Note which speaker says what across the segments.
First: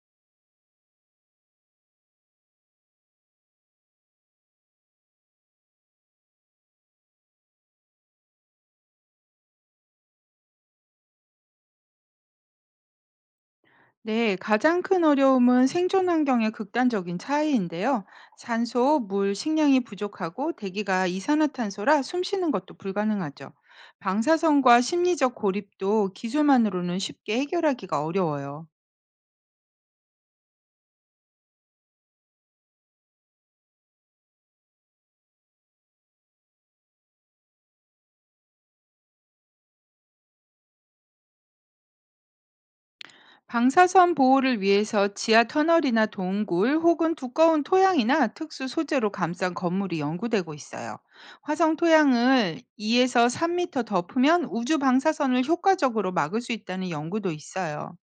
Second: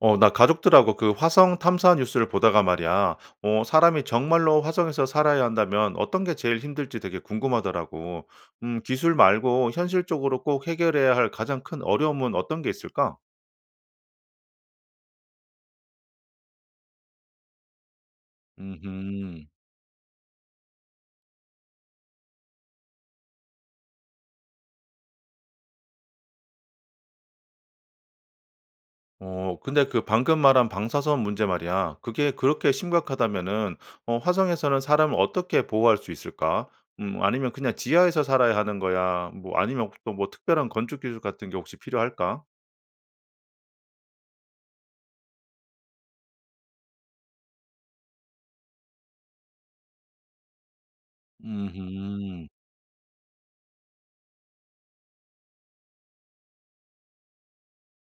Speaker 1: 나 가족들하고 그 화성 탐사 뉴스를 보다가 말이야. 사람이 정말로 화성에서 살아야 한다면 어떤 게 제일 힘들지 되게 궁금하더라고. 기술 말고 현실적으로 꼭 해결해야 할 가장 큰 어려움은 어떤 게 있을까?
Speaker 2: 네, 가장 큰 어려움은 생존 환경의 극단적인 차이인데요. 산소, 물,
Speaker 1: 음,
Speaker 2: 식량이 부족하고 대기가 이산화탄소라 숨 쉬는 것도 불가능하죠. 방사선과 심리적 고립도 기술만으로는 쉽게 해결하기가 어려워요.
Speaker 1: 근데 그 방금 말한 방사선 문제 말이야. 그게 그렇게 심각하다면은, 화성에서는 사람을 어떻게 보호할 수 있을까? 아니면 그냥 지하에서 살아야 하는 거야? 뭐, 아니면 또 뭐 특별한 건축 기술 같은 게 혹시 필요할까?
Speaker 2: 방사선 보호를 위해서 지하 터널이나 동굴 혹은 두꺼운 토양이나 특수 소재로 감싼 건물이 연구되고 있어요. 화성
Speaker 1: 음.
Speaker 2: 토양을 2에서 3미터 덮으면 우주 방사선을 효과적으로 막을 수 있다는 연구도 있어요.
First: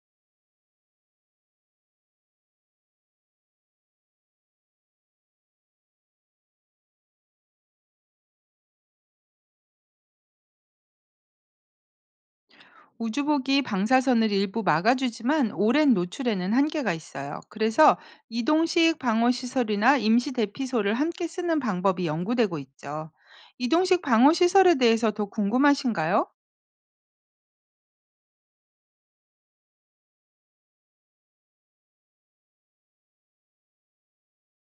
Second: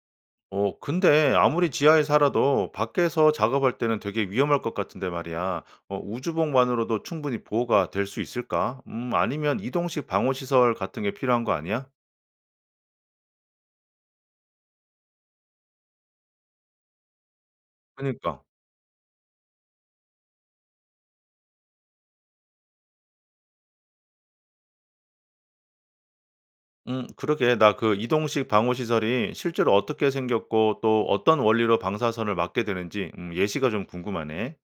Speaker 1: 근데 아무리 지하에 살아도 밖에서 작업할 때는 되게 위험할 것 같은데 말이야. 우주복만으로도 충분히 보호가 될 수 있을까? 아니면 이동식 방호시설 같은 게 필요한 거 아니야?
Speaker 2: 우주복이 방사선을 일부 막아주지만 오랜 노출에는 한계가 있어요. 그래서
Speaker 1: 그러니까.
Speaker 2: 이동식 방어시설이나 임시 대피소를 함께 쓰는 방법이 연구되고 있죠. 이동식 방어시설에 대해서 더 궁금하신가요?
Speaker 1: 그러게. 나 그 이동식 방호시설이 실제로 어떻게 생겼고 또 어떤 원리로 방사선을 막게 되는지 예시가 좀 궁금하네.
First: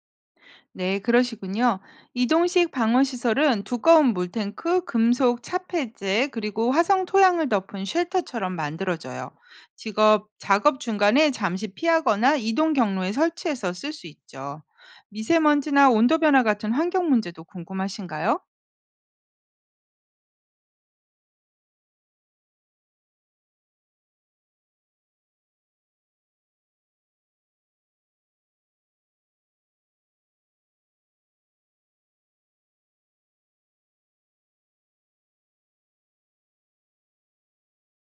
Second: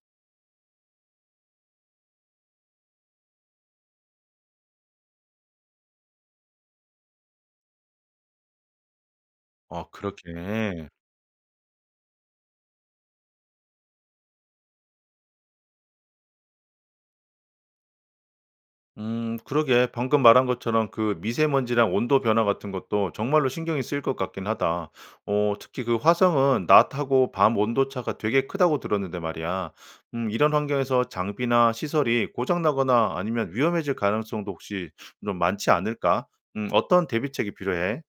Speaker 2: 네, 그러시군요. 이동식 방어 시설은 두꺼운 물탱크, 금속 차폐제, 그리고 화성 토양을 덮은 쉘터처럼 만들어져요.
Speaker 1: 어,
Speaker 2: 직업 작업
Speaker 1: 그렇게.
Speaker 2: 중간에 잠시 피하거나 이동 경로에 설치해서 쓸 수 있죠. 미세먼지나 온도 변화 같은 환경 문제도 궁금하신가요?
Speaker 1: 그러게 방금 말한 것처럼 그 미세먼지랑 온도 변화 같은 것도 정말로 신경이 쓰일 것 같긴 하다. 특히 그 화성은 낮하고 밤 온도 차가 되게 크다고 들었는데 말이야. 이런 환경에서 장비나 시설이 고장 나거나 아니면 위험해질 가능성도 혹시 좀 많지 않을까? 어떤 대비책이 필요해?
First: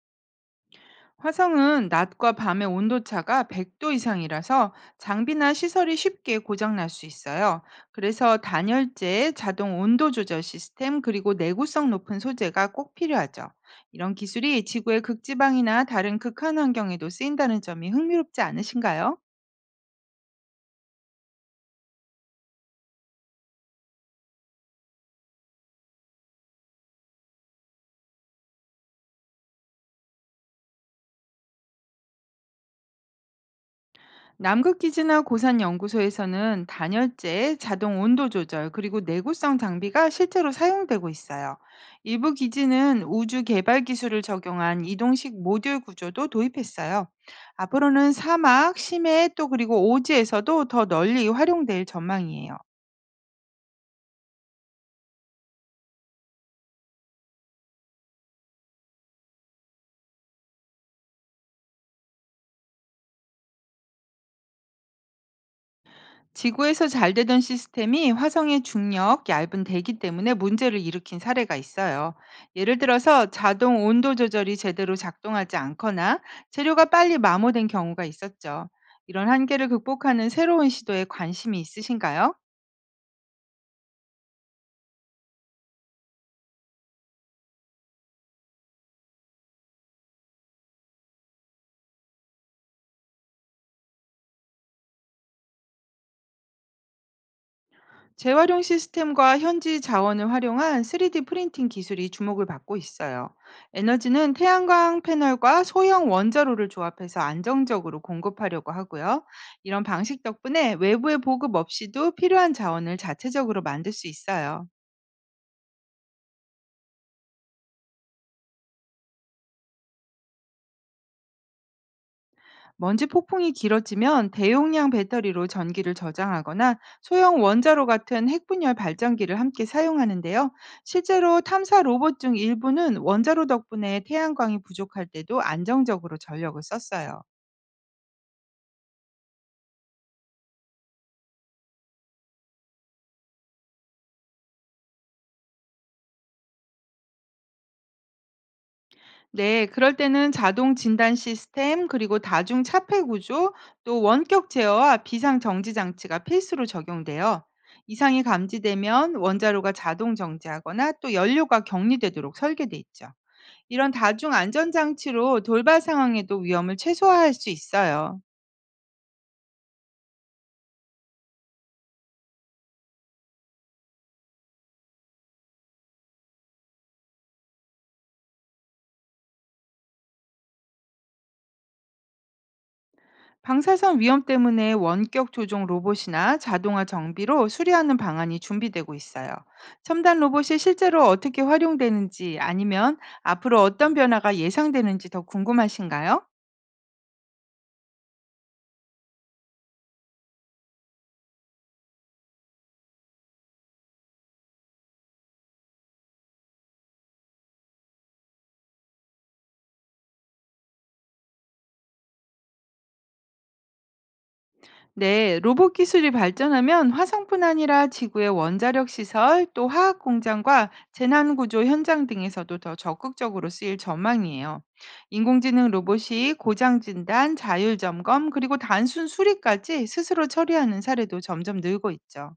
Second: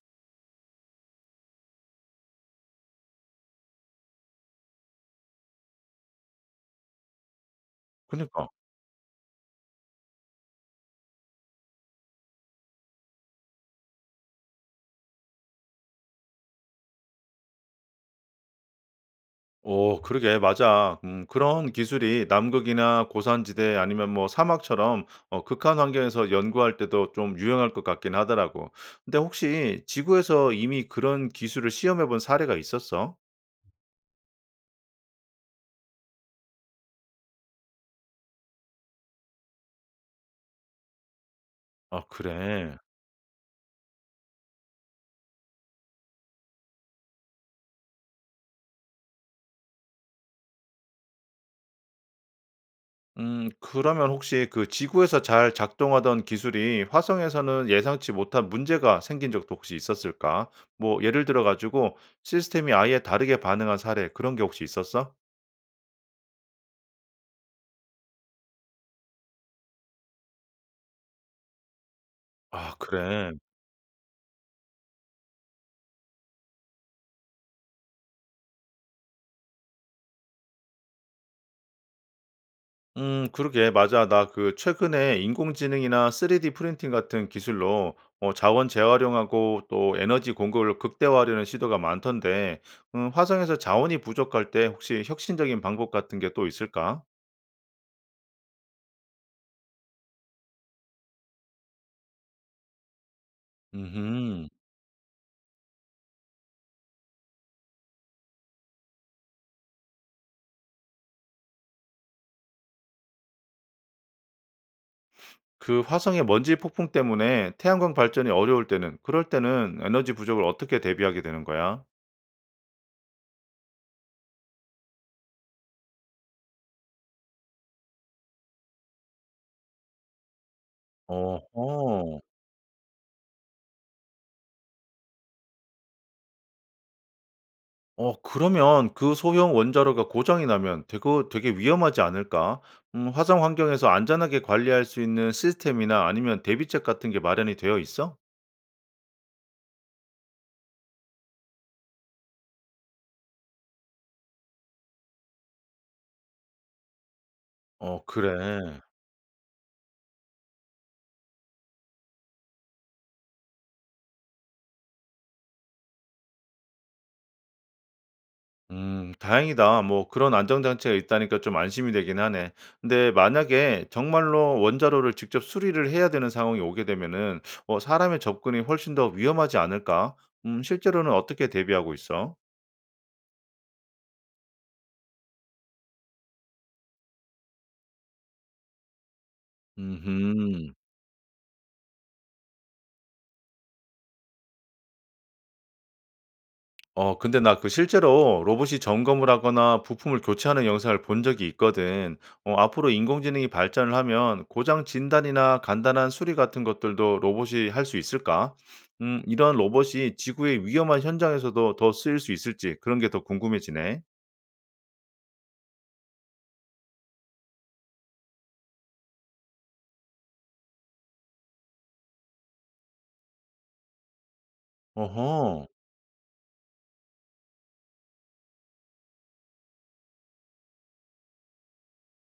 Speaker 2: 화성은 낮과 밤의 온도차가 100도 이상이라서 장비나 시설이 쉽게 고장날 수 있어요. 그래서
Speaker 1: 그니까.
Speaker 2: 단열재, 자동 온도 조절 시스템, 그리고 내구성 높은 소재가 꼭 필요하죠. 이런 기술이 지구의 극지방이나 다른 극한 환경에도 쓰인다는 점이 흥미롭지 않으신가요?
Speaker 1: 오 그러게 맞아. 그런 기술이 남극이나 고산지대 아니면 뭐 사막처럼 극한 환경에서 연구할 때도 좀 유용할 것 같긴 하더라고. 근데 혹시 지구에서 이미 그런 기술을 시험해 본 사례가 있었어?
Speaker 2: 남극기지나 고산연구소에서는 단열재, 자동 온도 조절, 그리고 내구성 장비가 실제로 사용되고 있어요.
Speaker 1: 아
Speaker 2: 일부
Speaker 1: 그래.
Speaker 2: 기지는 우주 개발 기술을 적용한 이동식 모듈 구조도 도입했어요. 앞으로는 사막, 심해, 또 그리고 오지에서도 더 널리 활용될 전망이에요.
Speaker 1: 그러면 혹시 그 지구에서 잘 작동하던 기술이 화성에서는 예상치 못한 문제가 생긴 적도 혹시 있었을까? 뭐 예를 들어 가지고 시스템이 아예 다르게 반응한 사례 그런 게 혹시 있었어?
Speaker 2: 지구에서 잘 되던 시스템이 화성의 중력, 얇은 대기 때문에 문제를 일으킨 사례가 있어요.
Speaker 1: 아
Speaker 2: 예를 들어서
Speaker 1: 그래.
Speaker 2: 자동 온도 조절이 제대로 작동하지 않거나 재료가 빨리 마모된 경우가 있었죠. 이런 한계를 극복하는 새로운 시도에 관심이 있으신가요?
Speaker 1: 그러게. 맞아. 나 그 최근에 인공지능이나 3D 프린팅 같은 기술로 자원 재활용하고 또 에너지 공급을 극대화하려는 시도가 많던데, 화성에서 자원이 부족할 때 혹시 혁신적인 방법 같은 게 또 있을까?
Speaker 2: 재활용 시스템과 현지 자원을 활용한 3D 프린팅 기술이 주목을 받고 있어요. 에너지는
Speaker 1: 음,
Speaker 2: 태양광 패널과 소형 원자로를 조합해서 안정적으로 공급하려고 하고요. 이런 방식 덕분에 외부의 보급 없이도 필요한 자원을 자체적으로 만들 수 있어요.
Speaker 1: 그 화성의 먼지 폭풍 때문에 태양광 발전이 어려울 때는, 그럴 때는 에너지 부족을 어떻게 대비하게 되는 거야?
Speaker 2: 먼지 폭풍이 길어지면 대용량 배터리로 전기를 저장하거나 소형 원자로 같은 핵분열 발전기를 함께 사용하는데요. 실제로 탐사 로봇
Speaker 1: 어허.
Speaker 2: 중 일부는 원자로 덕분에 태양광이 부족할 때도 안정적으로 전력을 썼어요.
Speaker 1: 그러면 그 소형 원자로가 고장이 나면 되게 위험하지 않을까? 화성 환경에서 안전하게 관리할 수 있는 시스템이나 아니면 대비책 같은 게 마련이 되어 있어?
Speaker 2: 네, 그럴 때는 자동 진단 시스템, 그리고 다중 차폐 구조, 또 원격 제어와 비상 정지 장치가 필수로 적용돼요.
Speaker 1: 어
Speaker 2: 이상이
Speaker 1: 그래.
Speaker 2: 감지되면 원자로가 자동 정지하거나 또 연료가 격리되도록 설계돼 있죠. 이런 다중 안전 장치로 돌발 상황에도 위험을 최소화할 수 있어요.
Speaker 1: 다행이다. 뭐 그런 안전장치가 있다니까 좀 안심이 되긴 하네. 근데 만약에 정말로 원자로를 직접 수리를 해야 되는 상황이 오게 되면은 사람의 접근이 훨씬 더 위험하지 않을까? 실제로는 어떻게 대비하고 있어?
Speaker 2: 방사선 위험 때문에 원격 조종 로봇이나 자동화 정비로 수리하는 방안이 준비되고 있어요. 첨단 로봇이
Speaker 1: 음흠.
Speaker 2: 실제로 어떻게 활용되는지 아니면 앞으로 어떤 변화가 예상되는지 더 궁금하신가요?
Speaker 1: 근데 나 그 실제로 로봇이 점검을 하거나 부품을 교체하는 영상을 본 적이 있거든. 앞으로 인공지능이 발전을 하면 고장 진단이나 간단한 수리 같은 것들도 로봇이 할 수 있을까? 이런 로봇이 지구의 위험한 현장에서도 더 쓰일 수 있을지 그런 게 더 궁금해지네.
Speaker 2: 네, 로봇 기술이 발전하면 화성뿐 아니라 지구의 원자력 시설, 또 화학 공장과 재난 구조 현장 등에서도 더 적극적으로 쓰일 전망이에요.
Speaker 1: 어허.
Speaker 2: 인공지능 로봇이 고장 진단, 자율 점검, 그리고 단순 수리까지 스스로 처리하는 사례도 점점 늘고 있죠.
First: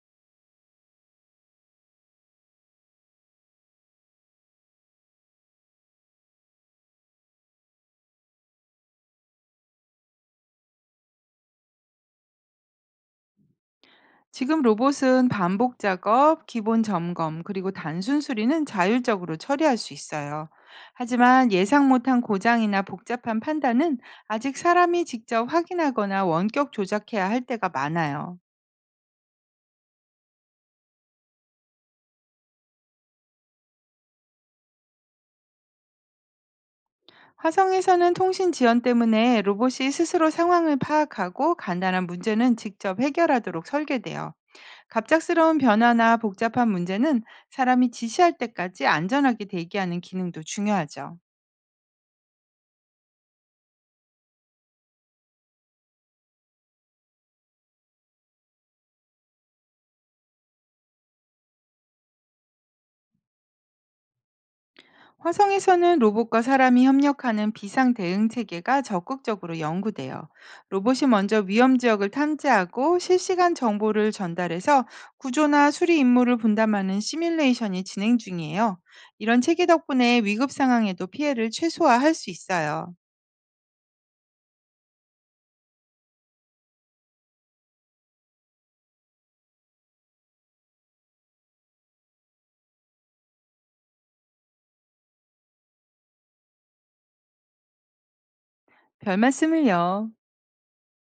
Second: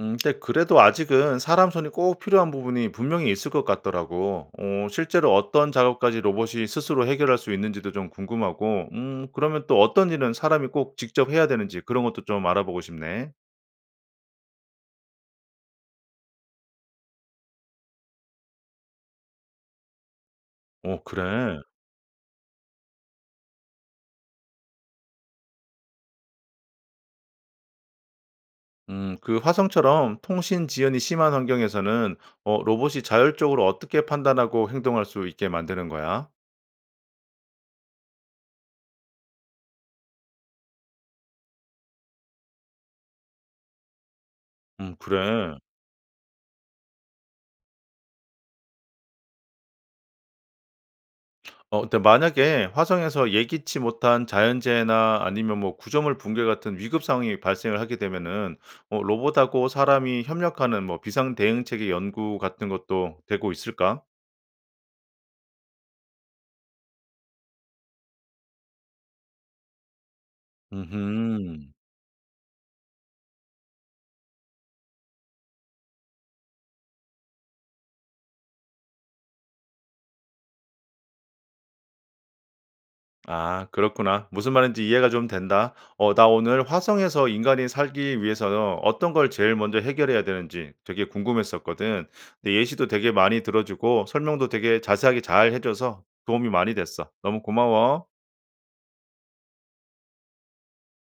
Speaker 1: 근데 그래도 아직은 사람 손이 꼭 필요한 부분이 분명히 있을 것 같더라고. 실제로 어떤 작업까지 로봇이 스스로 해결할 수 있는지도 좀 궁금하고 그러면 또 어떤 일은 사람이 꼭 직접 해야 되는지 그런 것도 좀 알아보고 싶네.
Speaker 2: 지금 로봇은 반복 작업, 기본 점검, 그리고 단순 수리는 자율적으로 처리할 수 있어요.
Speaker 1: 어
Speaker 2: 하지만
Speaker 1: 그래.
Speaker 2: 예상 못한 고장이나 복잡한 판단은 아직 사람이 직접 확인하거나 원격 조작해야 할 때가 많아요.
Speaker 1: 그 화성처럼 통신 지연이 심한 환경에서는 로봇이 자율적으로 어떻게 판단하고 행동할 수 있게 만드는 거야?
Speaker 2: 화성에서는 통신 지연 때문에 로봇이 스스로 상황을 파악하고 간단한 문제는 직접 해결하도록 설계돼요.
Speaker 1: 그래.
Speaker 2: 갑작스러운 변화나 복잡한 문제는 사람이 지시할 때까지 안전하게 대기하는 기능도 중요하죠.
Speaker 1: 근데 만약에 화성에서 예기치 못한 자연재해나 아니면 뭐 구조물 붕괴 같은 위급 상황이 발생을 하게 되면은 로봇하고 사람이 협력하는 뭐 비상 대응체계 연구 같은 것도 되고 있을까?
Speaker 2: 화성에서는 로봇과 사람이 협력하는 비상 대응 체계가 적극적으로 연구돼요. 로봇이 먼저
Speaker 1: 음
Speaker 2: 위험 지역을 탐지하고 실시간 정보를 전달해서 구조나 수리 임무를 분담하는 시뮬레이션이 진행 중이에요. 이런 체계 덕분에 위급 상황에도 피해를 최소화할 수 있어요.
Speaker 1: 아 그렇구나. 무슨 말인지 이해가 좀 된다. 나 오늘 화성에서 인간이 살기 위해서 어떤 걸 제일 먼저 해결해야 되는지 되게 궁금했었거든. 근데 예시도 되게 많이 들어 주고 설명도 되게 자세하게 잘 해 줘서 도움이 많이 됐어. 너무 고마워.
Speaker 2: 별 말씀을요.